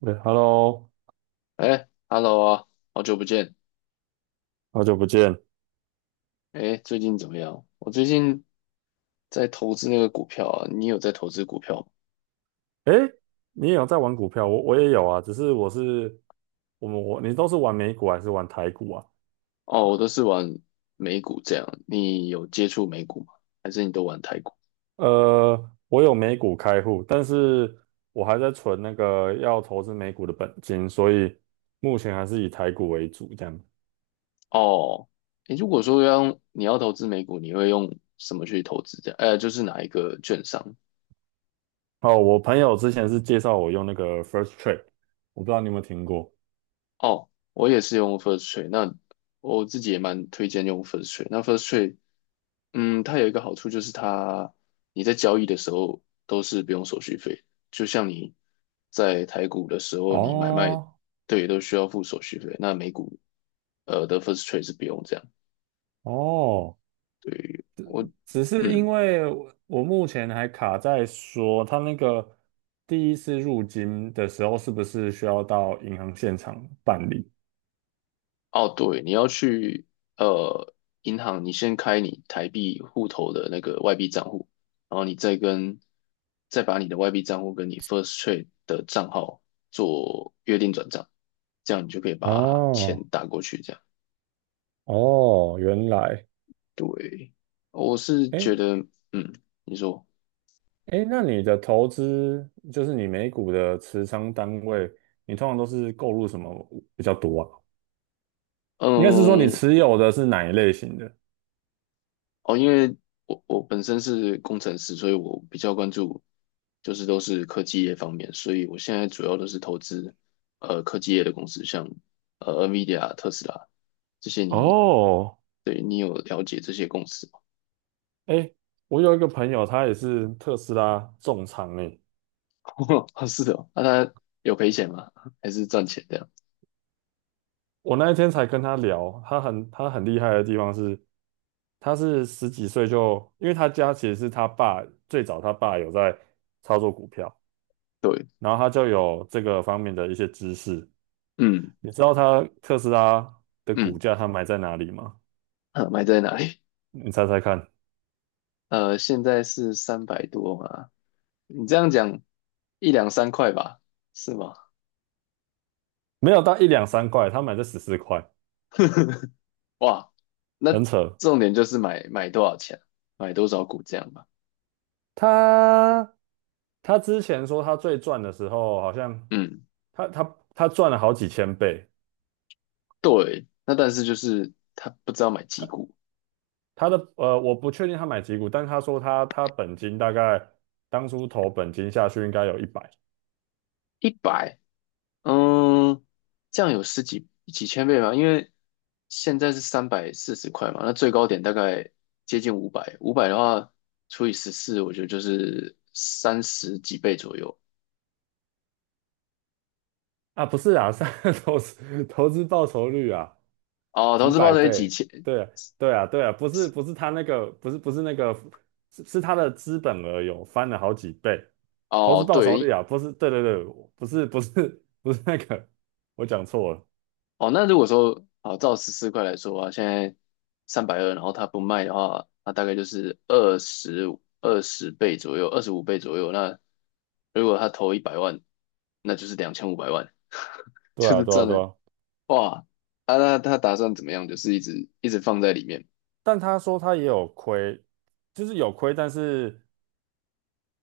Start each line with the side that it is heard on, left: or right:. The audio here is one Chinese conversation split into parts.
right: 对，Hello，
left: 哎，Hello 啊，好久不见。
right: 好久不见。
left: 哎，最近怎么样？我最近在投资那个股票啊，你有在投资股票吗？
right: 哎，你也有在玩股票？我也有啊，只是我是我们我你都是玩美股还是玩台股啊？
left: 哦，我都是玩美股这样。你有接触美股吗？还是你都玩台股？
right: 我有美股开户，但是我还在存那个要投资美股的本金，所以目前还是以台股为主这样。
left: 哦，哎，如果说你要投资美股，你会用什么去投资这样？就是哪一个券商？
right: 哦，我朋友之前是介绍我用那个 First Trade，我不知道你有没有听过。
left: 哦，我也是用 First Trade，那我自己也蛮推荐用 First Trade。那 First Trade， 它有一个好处就是它，你在交易的时候都是不用手续费，就像你在台股的时候，你买卖，
right: 哦
left: 对，都需要付手续费，那美股的 first trade 是不用这样。
right: 哦，
left: 对，
right: 只是
left: 嗯，
right: 因为我目前还卡在说，他那个第一次入金的时候，是不是需要到银行现场办理？
left: 哦对，你要去呃银行，你先开你台币户头的那个外币账户，然后你再把你的外币账户跟你 first trade 的账号做约定转账，这样你就可以把钱
right: 哦
left: 打过去，这样。
right: 哦，原来，
left: 对，我是觉
right: 哎
left: 得，嗯，你说。
right: 哎，那你的投资就是你美股的持仓单位，你通常都是购入什么比较多啊？应该是说你
left: 嗯，
right: 持有的是哪一类型的？
left: 哦，因为我本身是工程师，所以我比较关注，就是都是科技业方面，所以我现在主要都是投资，科技业的公司，像NVIDIA 啊、特斯拉这些
right: 哦，
left: 对，你有了解这些公司吗？
right: 哎，我有一个朋友，他也是特斯拉重仓诶，
left: 啊，是的哦。啊它有赔钱吗？还是赚钱的样？
right: 我那一天才跟他聊，他很厉害的地方是，他是十几岁就，因为他家其实是他爸最早有在操作股票，
left: 对，
right: 然后他就有这个方面的一些知识。
left: 嗯
right: 你知道他特斯拉的股
left: 嗯。
right: 价他买在哪里吗？
left: 啊，买在哪里？
right: 你猜猜看，
left: 现在是三百多嘛？你这样讲，一两三块吧，是吗？
right: 没有到一两三块，他买在十四块，
left: 哇。
right: 很
left: 那
right: 扯。
left: 重点就是买多少钱，买多少股这样吧。
right: 他他之前说他最赚的时候，好像
left: 嗯，
right: 他赚了好几千倍，
left: 对。那但是就是他不知道买几股，
right: 我不确定他买几股，但他说他本金大概当初投本金下去应该有一百
left: 一百，嗯，这样有几千倍吗？因为现在是340块嘛，那最高点大概接近五百，五百的话除以十四，我觉得就是三十几倍左右。
right: 啊，不是啊，是 投资报酬率啊，
left: 哦，投
right: 几
left: 资报
right: 百
left: 酬率几
right: 倍，
left: 千？
right: 对啊对啊对啊，不是不是他那个不是不是那个是他的资本额有翻了好几倍，投资
left: 哦，
right: 报酬
left: 对。
right: 率啊，不是对对对，不是不是不是那个，我讲错了，
left: 哦，那如果说，好，照十四块来说啊，现在320，然后他不卖的话，那大概就是二十倍左右，25倍左右。那如果他投一百万，那就是2,500万，
right: 对
left: 就
right: 啊
left: 是
right: 对啊
left: 赚
right: 对
left: 了。
right: 啊，
left: 哇！啊，那他打算怎么样？就是一直一直放在里面。
right: 但他说他也有亏，就是有亏，但是。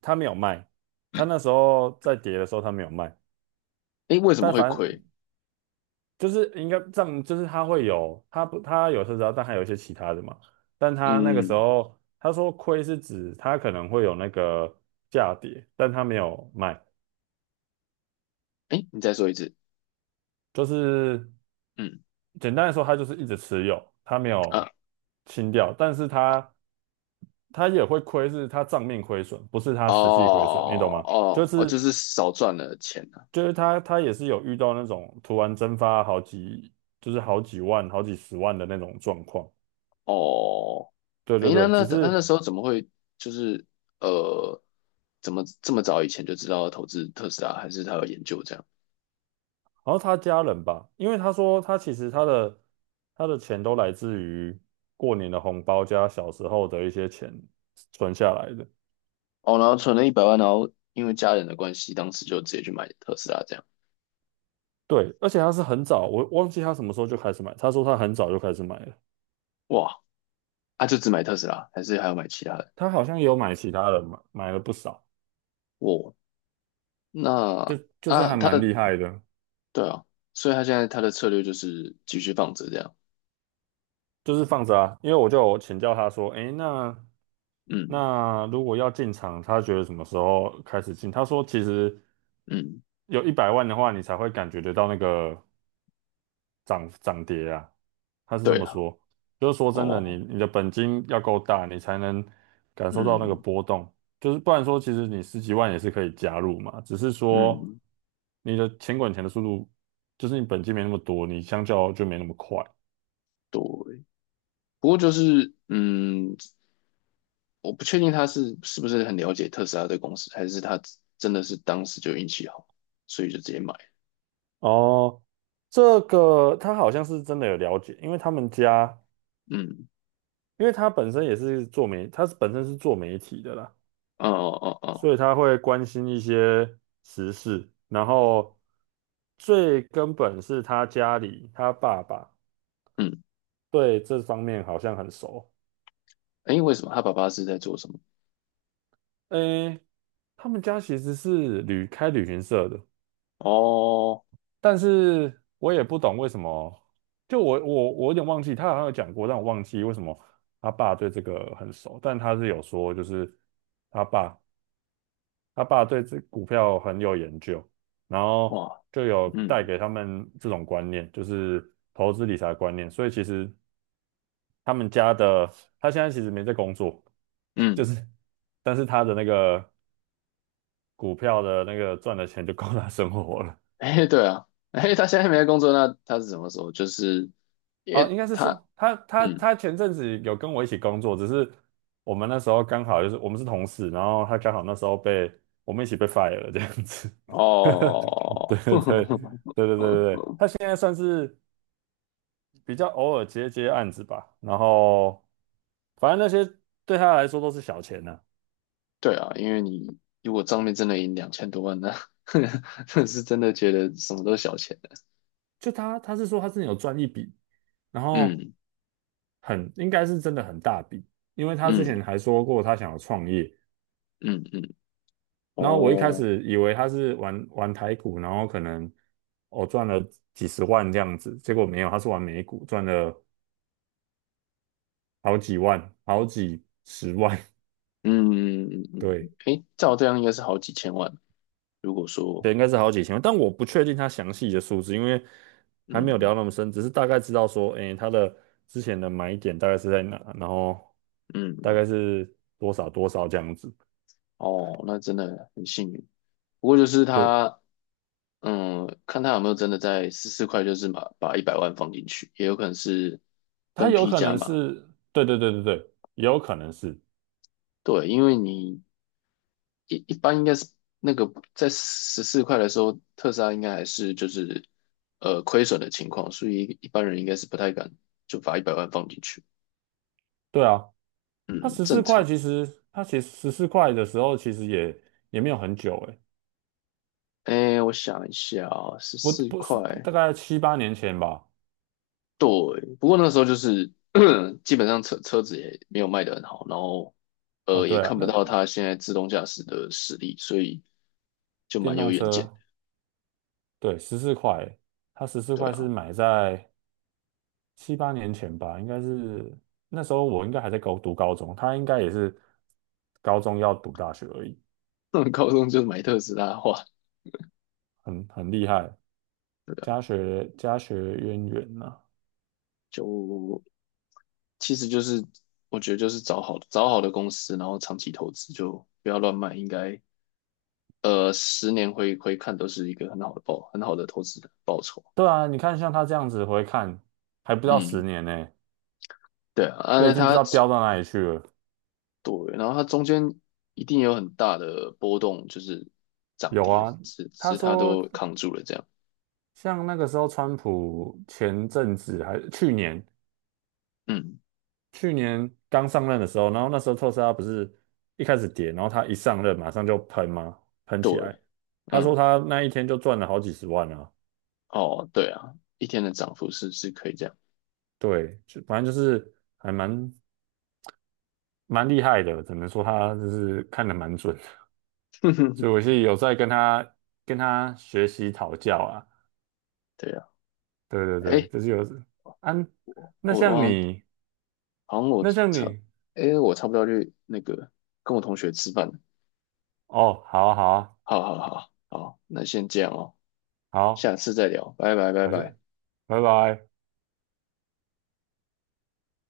right: 他没有卖，他那时候在跌的时候他没有卖，
left: 诶，为什么
right: 但
left: 会
right: 反
left: 亏？
right: 正就是应该这样，就是他会有，他不他有特斯拉，但还有一些其他的嘛，但他那个时
left: 嗯。
right: 候他说亏是指他可能会有那个价跌，但他没有卖，
left: 诶，你再说一次。
right: 就是
left: 嗯
right: 简单来说，他就是一直持有，他没有
left: 啊。
right: 清掉，但是他也会亏，是他账面亏损，不是他实际亏
left: 哦
right: 损，你懂吗？就
left: 哦哦，就
right: 是
left: 是少赚了钱啊。
right: 就是他也是有遇到那种突然蒸发好几，就是好几万、好几十万的那种状况。
left: 哦。
right: 对对
left: 哎，那
right: 对，
left: 那
right: 只
left: 那那
right: 是
left: 时候怎么会就是呃，怎么这么早以前就知道要投资特斯拉，还是他有研究这样？
right: 好像他家人吧，因为他说他其实他的钱都来自于过年的红包加小时候的一些钱存下来的。
left: 哦，然后存了一百万，然后因为家人的关系，当时就直接去买特斯拉这样。
right: 对，而且他是很早，我忘记他什么时候就开始买。他说他很早就开始买了，
left: 哇。啊，就只买特斯拉，还是还要买其他的？
right: 他好像也有买其他的，买了不少，
left: 哇。那
right: 就是
left: 啊，
right: 还蛮厉害的。
left: 对啊，所以他现在他的策略就是继续放着这样。
right: 就是放着啊，因为我就有请教他说，诶，那
left: 嗯
right: 那如果要进场，他觉得什么时候开始进？他说其实
left: 嗯。
right: 有100万的话，你才会感觉得到那个涨跌啊。他是这
left: 对
right: 么
left: 啊。
right: 说，就是说真的，你
left: 哦。
right: 你的本金要够大，你才能感受到那个
left: 嗯
right: 波动。就是不然说，其实你十几万也是可以加入嘛，只是说
left: 嗯。
right: 你的钱滚钱的速度，就是你本金没那么多，你相较就没那么快。
left: 对。不过就是，我不确定他是不是很了解特斯拉的公司，还是他真的是当时就运气好，所以就直接买。
right: 哦，这个他好像是真的有了解，因为他们家，
left: 嗯。
right: 因为他本身也是本身是做媒体的啦，
left: 哦哦哦哦。
right: 所以他会关心一些时事，然后最根本是他家里，他爸爸
left: 嗯。
right: 对这方面好像很熟。
left: 诶，为什么他爸爸是在做什么？
right: 诶，他们家其实是开旅行社的，
left: 哦。
right: 但是我也不懂为什么，就我有点忘记，他好像有讲过，但我忘记为什么他爸对这个很熟，但他是有说，就是他爸他爸对这股票很有研究，然后
left: 哇。
right: 就有带
left: 嗯
right: 给他们这种观念，就是投资理财的观念，所以其实他们家的他现在其实没在工作，就
left: 嗯。
right: 是但是他的那个股票的那个赚的钱就够他生活了。
left: 诶，对啊。诶，他现在没在工作，那他是什么时候？就是因
right: 哦，
left: 为
right: 应该是
left: 他，
right: 说他他
left: 嗯，
right: 他前阵子有跟我一起工作，只是我们那时候刚好就是我们是同事，然后他刚好那时候被我们一起被 fire 了这样子。
left: 哦。
right: 对对 对对对对对，他现在算是比较偶尔接接案子吧，然后反正那些对他来说都是小钱呢、
left: 对啊，因为你如果账面真的赢两千多万，那 那是真的觉得什么都是小钱的。
right: 就他是说他之前有赚一笔，然后
left: 嗯
right: 很应该是真的很大笔，因为他之
left: 嗯
right: 前还说过他想要创业，
left: 嗯嗯。
right: 然后我一开
left: 哦。
right: 始以为他是玩玩台股，然后可能赚了几十万这样子，结果没有，他是玩美股，赚了好几万，好几十万，
left: 嗯嗯 嗯嗯。
right: 对，
left: 诶，照这样应该是好几千万。如果说，
right: 对，应该是好几千万，但我不确定他详细的数字，因为还没有
left: 嗯
right: 聊那么深，只是大概知道说，诶，他的之前的买点大概是在哪，然后大
left: 嗯。
right: 概是多少多少这样子，
left: 哦，那真的很幸运。不过就是
right: 对，
left: 他，看他有没有真的在四块，就是把一百万放进去，也有可能是
right: 他
left: 分
right: 有
left: 批
right: 可
left: 加
right: 能
left: 码。
right: 是，对对对对对，也有可能是。
left: 对，因为你一般应该是那个在十四块的时候，特斯拉应该还是就是亏损的情况，所以一般人应该是不太敢就把一百万放进去。
right: 对啊，
left: 嗯，正常。
right: 他其实十四块的时候其实也没有很久诶，
left: 哎，我想一下啊，十
right: 不
left: 四
right: 不是
left: 块。
right: 大概七八年前吧。
left: 对。不过那时候就是 基本上车子也没有卖得很好，然后
right: 哦，
left: 也
right: 对啊，
left: 看不
right: 那
left: 到它现在自动驾驶的实力，所以就
right: 电
left: 蛮有
right: 动
left: 远见
right: 车对十四块欸它十四
left: 的。对
right: 块是
left: 啊。
right: 买在七八年前吧，应该是那时候我应该还在读高中，他应该也是高中要读大学而已，
left: 高中就是买特斯拉的话，
right: 很厉害，
left: 对啊，
right: 家学渊源呐、
left: 就其实就是我觉得就是找好的公司，然后长期投资，就不要乱卖，应该10年回看都是一个很好的投资的报酬。
right: 对啊，你看像他这样子回看，还不到十
left: 嗯。
right: 年呢、
left: 对啊。
right: 这
left: 啊，
right: 个已经不知道飙到哪里去了。
left: 对。然后它中间一定有很大的波动，就是涨
right: 有
left: 跌，
right: 啊，
left: 只只
right: 他
left: 是它
right: 说
left: 都扛住了这样。
right: 像那个时候，川普前阵子还去年
left: 嗯。
right: 去年刚上任的时候，然后那时候特斯拉不是一开始跌，然后他一上任马上就喷吗？喷
left: 对。
right: 起来。他说
left: 嗯。
right: 他那一天就赚了好几十万啊，
left: 哦，对啊，一天的涨幅是可以这样。
right: 对，就反正就是还蛮厉害的，只能说他就是看得蛮准的，所以 我是有在跟他学习讨教啊，
left: 对啊。
right: 对对对，
left: 哎，
right: 就是有啊，
left: 我
right: 那
left: 我我
right: 像
left: 好像
right: 你，
left: 好像我
right: 那像
left: 差，
right: 你。
left: 哎，我差不多要去那个跟我同学吃饭了。
right: 哦，好啊，好啊，
left: 好好好好，那先这样哦，
right: 好，
left: 下次再聊，拜拜拜
right: 好，谢，
left: 拜。
right: 拜拜。